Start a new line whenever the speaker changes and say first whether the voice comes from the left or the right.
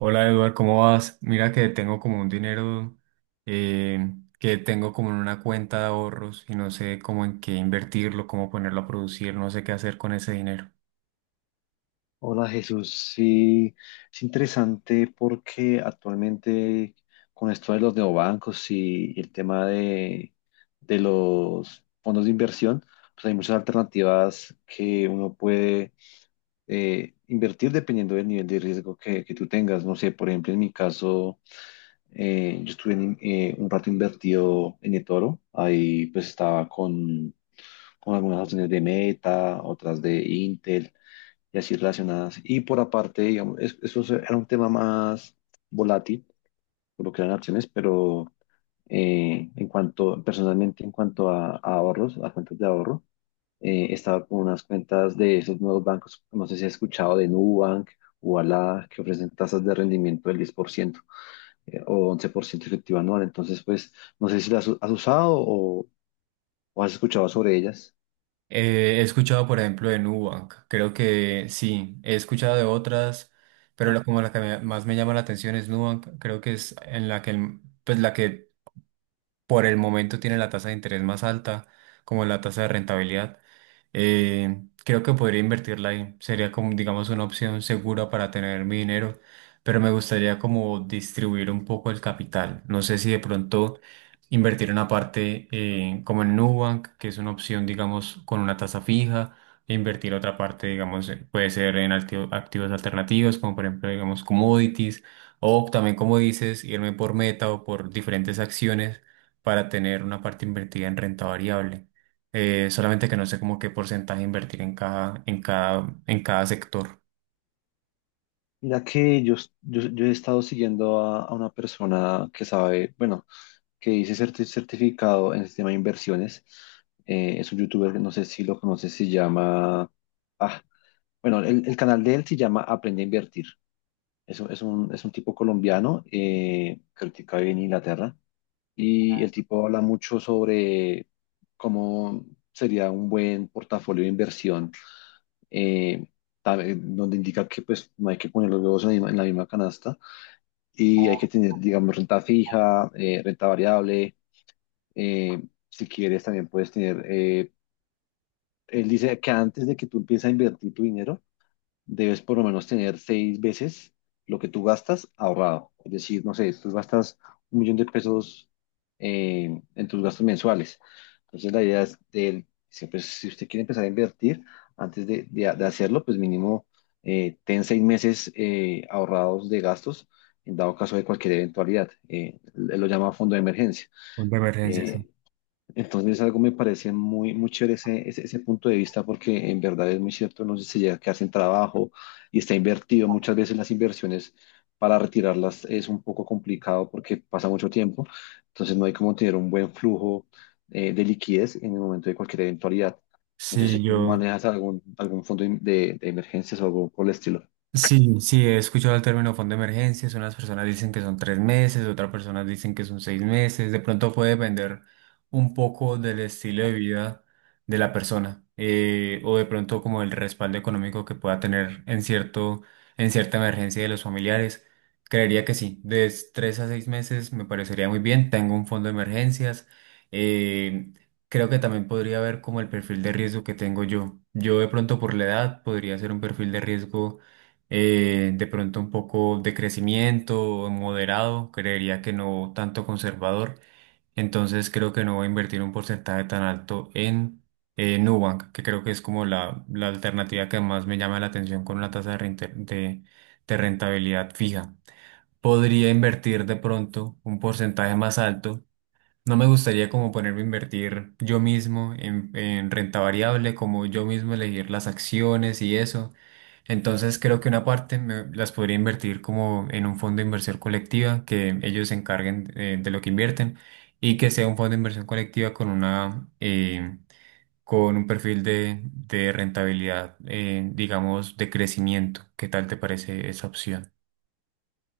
right: Hola Eduard, ¿cómo vas? Mira que tengo como un dinero que tengo como en una cuenta de ahorros y no sé cómo en qué invertirlo, cómo ponerlo a producir, no sé qué hacer con ese dinero.
left: Hola Jesús, sí, es interesante porque actualmente con esto de los neobancos y el tema de los fondos de inversión, pues hay muchas alternativas que uno puede invertir dependiendo del nivel de riesgo que tú tengas. No sé, por ejemplo, en mi caso, yo estuve un rato invertido en eToro, ahí pues estaba con algunas acciones de Meta, otras de Intel y así relacionadas. Y por aparte, digamos, era un tema más volátil, por lo que eran acciones, pero en cuanto, personalmente, en cuanto a ahorros, a cuentas de ahorro, estaba con unas cuentas de esos nuevos bancos, no sé si has escuchado de Nubank o Alá, que ofrecen tasas de rendimiento del 10% o 11% efectivo anual. Entonces, pues, no sé si las has usado, o has escuchado sobre ellas.
right: He escuchado, por ejemplo, de Nubank, creo que sí, he escuchado de otras, pero como la que más me llama la atención es Nubank, creo que es en la que, pues la que por el momento tiene la tasa de interés más alta, como la tasa de rentabilidad. Creo que podría invertirla ahí. Sería como, digamos, una opción segura para tener mi dinero, pero me gustaría como distribuir un poco el capital. No sé si de pronto invertir una parte como en Nubank, que es una opción, digamos, con una tasa fija. E invertir otra parte, digamos, puede ser en activos alternativos, como por ejemplo, digamos, commodities, o también, como dices, irme por meta o por diferentes acciones para tener una parte invertida en renta variable. Solamente que no sé como qué porcentaje invertir en cada sector.
left: Mira que yo he estado siguiendo a una persona que sabe, bueno, que dice certificado en el sistema de inversiones. Es un youtuber, no sé si lo conoces, se llama... Ah, bueno, el canal de él se llama Aprende a Invertir. Es un tipo colombiano, creo que ahorita vive en Inglaterra, y el tipo habla mucho sobre cómo sería un buen portafolio de inversión, eh, donde indica que pues no hay que poner los huevos en la misma canasta y hay que tener, digamos, renta fija, renta variable eh, si quieres, también puedes tener. Él dice que antes de que tú empieces a invertir tu dinero, debes por lo menos tener 6 veces lo que tú gastas ahorrado. Es decir, no sé, tú gastas 1 millón de pesos en tus gastos mensuales. Entonces, la idea es de él, dice, pues, si usted quiere empezar a invertir, antes de hacerlo, pues mínimo ten 6 meses ahorrados de gastos en dado caso de cualquier eventualidad. Él lo llama fondo de emergencia.
right: Fondo de emergencia. Sí.
left: Eh, entonces, algo me parece muy, muy chévere ese, ese punto de vista, porque en verdad es muy cierto, no sé si llega a quedar sin trabajo y está invertido. Muchas veces las inversiones para retirarlas es un poco complicado porque pasa mucho tiempo. Entonces, no hay como tener un buen flujo de liquidez en el momento de cualquier eventualidad. No sé si
right: Sí,
left: tú
right: yo.
left: manejas algún fondo de emergencias o algo por el estilo.
right: Sí, sí, he escuchado el término fondo de emergencias. Unas personas dicen que son 3 meses, otras personas dicen que son 6 meses. De pronto puede depender un poco del estilo de vida de la persona, o de pronto como el respaldo económico que pueda tener en cierta emergencia de los familiares. Creería que sí, de 3 a 6 meses me parecería muy bien. Tengo un fondo de emergencias. Eh, Creo que también podría ver como el perfil de riesgo que tengo yo. Yo de pronto por la edad podría ser un perfil de riesgo, de pronto un poco de crecimiento moderado, creería que no tanto conservador, entonces creo que no voy a invertir un porcentaje tan alto en, Nubank, que creo que es como la alternativa que más me llama la atención con una tasa de rentabilidad fija. Podría invertir de pronto un porcentaje más alto. No me gustaría como ponerme a invertir yo mismo en renta variable, como yo mismo elegir las acciones y eso. Entonces creo que una parte las podría invertir como en un fondo de inversión colectiva, que ellos se encarguen, de lo que invierten y que sea un fondo de inversión colectiva con una con un perfil de rentabilidad, digamos, de crecimiento. ¿Qué tal te parece esa opción?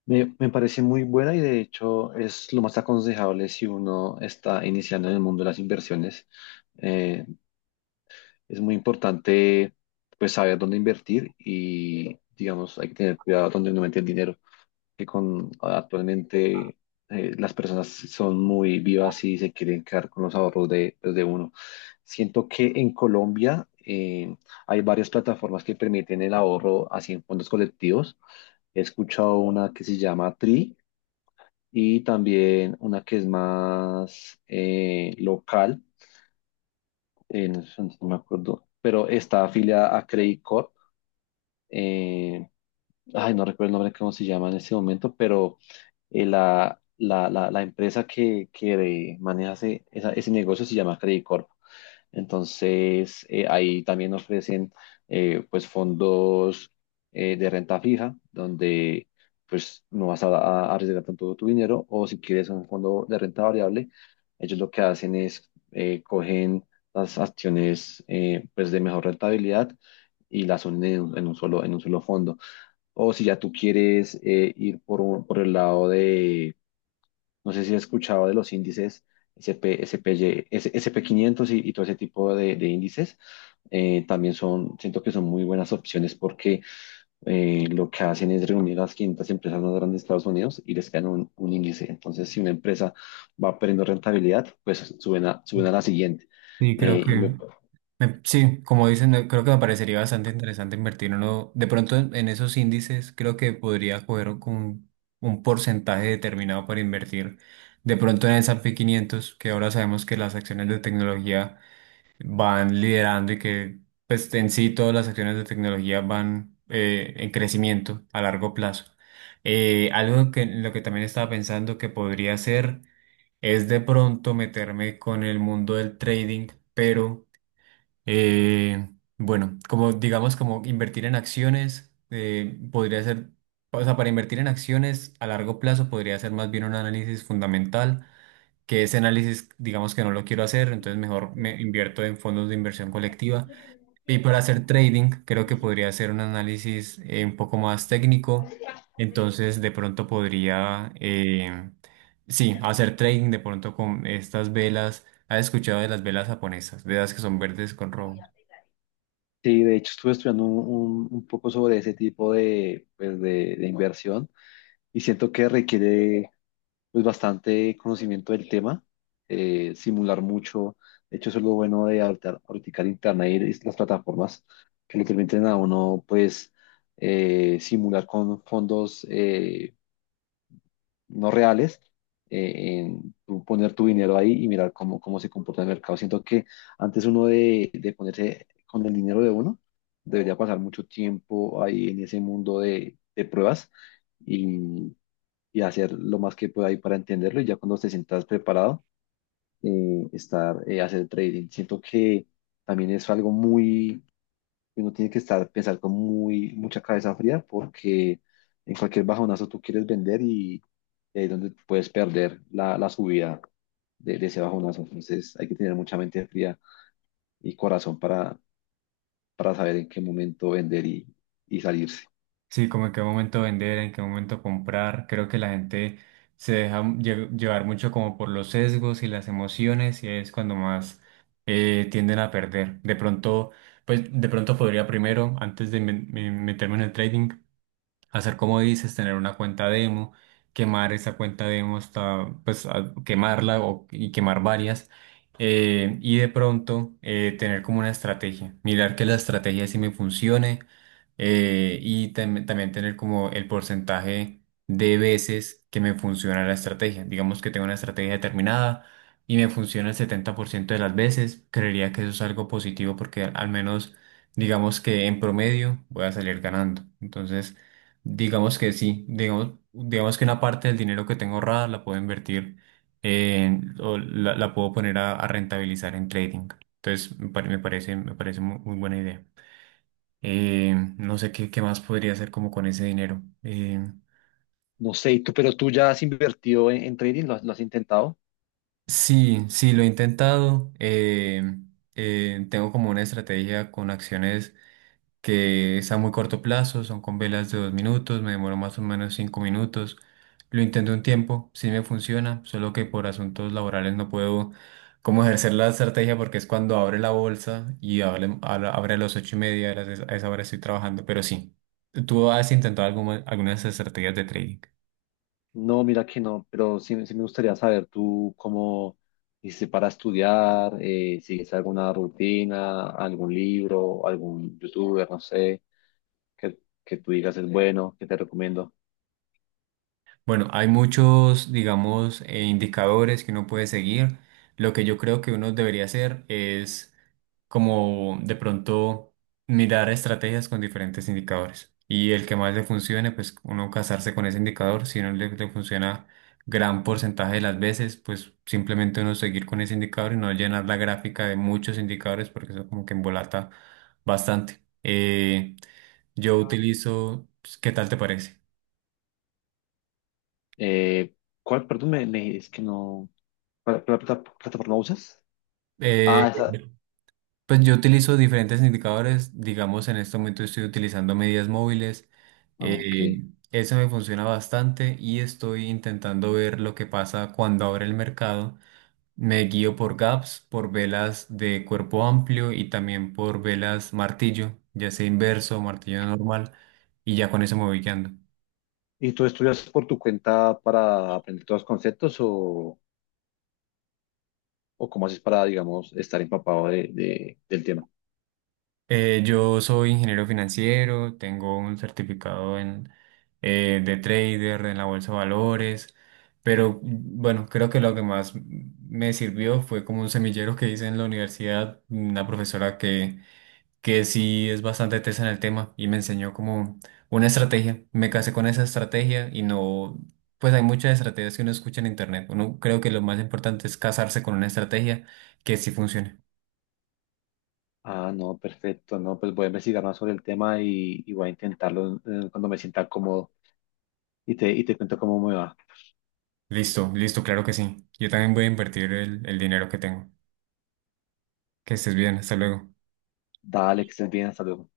left: Me parece muy buena y de hecho es lo más aconsejable si uno está iniciando en el mundo de las inversiones. Eh, es muy importante pues saber dónde invertir y digamos hay que tener cuidado dónde uno mete el dinero, que con actualmente las personas son muy vivas y se quieren quedar con los ahorros de, pues, de uno. Siento que en Colombia hay varias plataformas que permiten el ahorro así en fondos colectivos. He escuchado una que se llama Tri y también una que es más local, no sé, no me acuerdo, pero está afiliada a Credit Corp eh, ay, no recuerdo el nombre, cómo se llama en este momento, pero la empresa que maneja ese negocio se llama Credicorp. Entonces, ahí también ofrecen pues fondos de renta fija, donde pues no vas a arriesgar tanto tu dinero, o si quieres un fondo de renta variable, ellos lo que hacen es cogen las acciones pues de mejor rentabilidad y las unen en un solo, en un solo fondo. O si ya tú quieres ir por el lado de, no sé si has escuchado de los índices S P S- P Y, S SP500 y todo ese tipo de índices, siento que son muy buenas opciones porque lo que hacen es reunir las 500 empresas más grandes de Estados Unidos y les crean un índice. Entonces, si una empresa va perdiendo rentabilidad, pues suben suben a la siguiente.
right: Sí, creo
left: Eh, y me-
right: que. Sí, como dicen, creo que me parecería bastante interesante invertir uno. De pronto en esos índices creo que podría coger como un porcentaje determinado para invertir. De pronto en el S&P 500, que ahora sabemos que las acciones de tecnología van liderando y que, pues, en sí todas las acciones de tecnología van, en crecimiento a largo plazo. Algo que lo que también estaba pensando que podría hacer es de pronto meterme con el mundo del trading, pero, eh, bueno, como digamos, como invertir en acciones, podría ser, o sea, para invertir en acciones a largo plazo podría ser más bien un análisis fundamental, que ese análisis, digamos que no lo quiero hacer, entonces mejor me invierto en fondos de inversión colectiva. Y para hacer trading, creo que podría ser un análisis, un poco más técnico, entonces de pronto podría, sí, hacer trading de pronto con estas velas. ¿Has escuchado de las velas japonesas? Velas que son verdes con rojo.
left: sí, de hecho estuve estudiando un poco sobre ese tipo de, pues, de inversión y siento que requiere pues bastante conocimiento del tema, simular mucho. De hecho, eso es lo bueno ahorita el internet y las plataformas que le permiten a uno pues simular con fondos no reales, en tú poner tu dinero ahí y mirar cómo se comporta el mercado. Siento que antes uno de ponerse con el dinero de uno, debería pasar mucho tiempo ahí en ese mundo de pruebas. Y y hacer lo más que pueda ahí para entenderlo y ya cuando te sientas preparado, hacer trading. Siento que también es algo uno tiene que pensar con mucha cabeza fría porque en cualquier bajonazo tú quieres vender, y ahí es donde puedes perder la subida de ese bajonazo. Entonces hay que tener mucha mente fría y corazón para saber en qué momento vender, y salirse.
right: Sí, como en qué momento vender, en qué momento comprar. Creo que la gente se deja llevar mucho como por los sesgos y las emociones y es cuando más, tienden a perder. De pronto, pues de pronto podría primero, antes de meterme en el trading, hacer como dices, tener una cuenta demo, quemar esa cuenta demo hasta, pues, quemarla o, y quemar varias. Y de pronto, tener como una estrategia, mirar que la estrategia sí me funcione, y también tener como el porcentaje de veces que me funciona la estrategia. Digamos que tengo una estrategia determinada y me funciona el 70% de las veces, creería que eso es algo positivo porque al menos digamos que en promedio voy a salir ganando. Entonces, digamos que sí, digamos que una parte del dinero que tengo ahorrada la puedo invertir o la puedo poner a rentabilizar en trading. Entonces, me parece muy buena idea. No sé qué más podría hacer como con ese dinero.
left: No sé, ¿y tú, pero tú ya has invertido en trading? ¿Lo has intentado?
right: Sí, sí, lo he intentado. Tengo como una estrategia con acciones que es a muy corto plazo, son con velas de 2 minutos, me demoro más o menos 5 minutos. Lo intenté un tiempo, sí me funciona, solo que por asuntos laborales no puedo como ejercer la estrategia porque es cuando abre la bolsa y abre a las 8:30, a esa hora estoy trabajando, pero sí. ¿Tú has intentado algunas estrategias de trading?
left: No, mira que no, pero sí, sí me gustaría saber tú cómo hiciste para estudiar, sigues alguna rutina, algún libro, algún youtuber, no sé, que, que tú digas es bueno, que te recomiendo.
right: Bueno, hay muchos, digamos, indicadores que uno puede seguir. Lo que yo creo que uno debería hacer es como de pronto mirar estrategias con diferentes indicadores. Y el que más le funcione, pues uno casarse con ese indicador. Si no le funciona gran porcentaje de las veces, pues simplemente uno seguir con ese indicador y no llenar la gráfica de muchos indicadores porque eso como que embolata bastante. Yo utilizo, pues, ¿qué tal te parece?
left: Eh, ¿Cuál, perdón, es que no, plataforma usas?
right: Eh,
left: Ah, esa,
right: Pues yo utilizo diferentes indicadores, digamos en este momento estoy utilizando medidas móviles,
left: ah, ok.
right: eh, eso me funciona bastante y estoy intentando ver lo que pasa cuando abre el mercado. Me guío por gaps, por velas de cuerpo amplio y también por velas martillo, ya sea inverso o martillo normal, y ya con eso me voy guiando.
left: ¿Y tú estudias por tu cuenta para aprender todos los conceptos o cómo haces para, digamos, estar empapado del tema?
right: Yo soy ingeniero financiero, tengo un certificado de trader en la bolsa de valores, pero bueno, creo que lo que más me sirvió fue como un semillero que hice en la universidad, una profesora que sí es bastante tesa en el tema y me enseñó como una estrategia. Me casé con esa estrategia y no, pues hay muchas estrategias que uno escucha en internet. Uno creo que lo más importante es casarse con una estrategia que sí funcione.
left: Ah, no, perfecto, no, pues voy a investigar más sobre el tema y voy a intentarlo cuando me sienta cómodo y te cuento cómo me va.
right: Listo, listo, claro que sí. Yo también voy a invertir el dinero que tengo. Que estés bien, hasta luego.
left: Dale, que estés bien, hasta luego.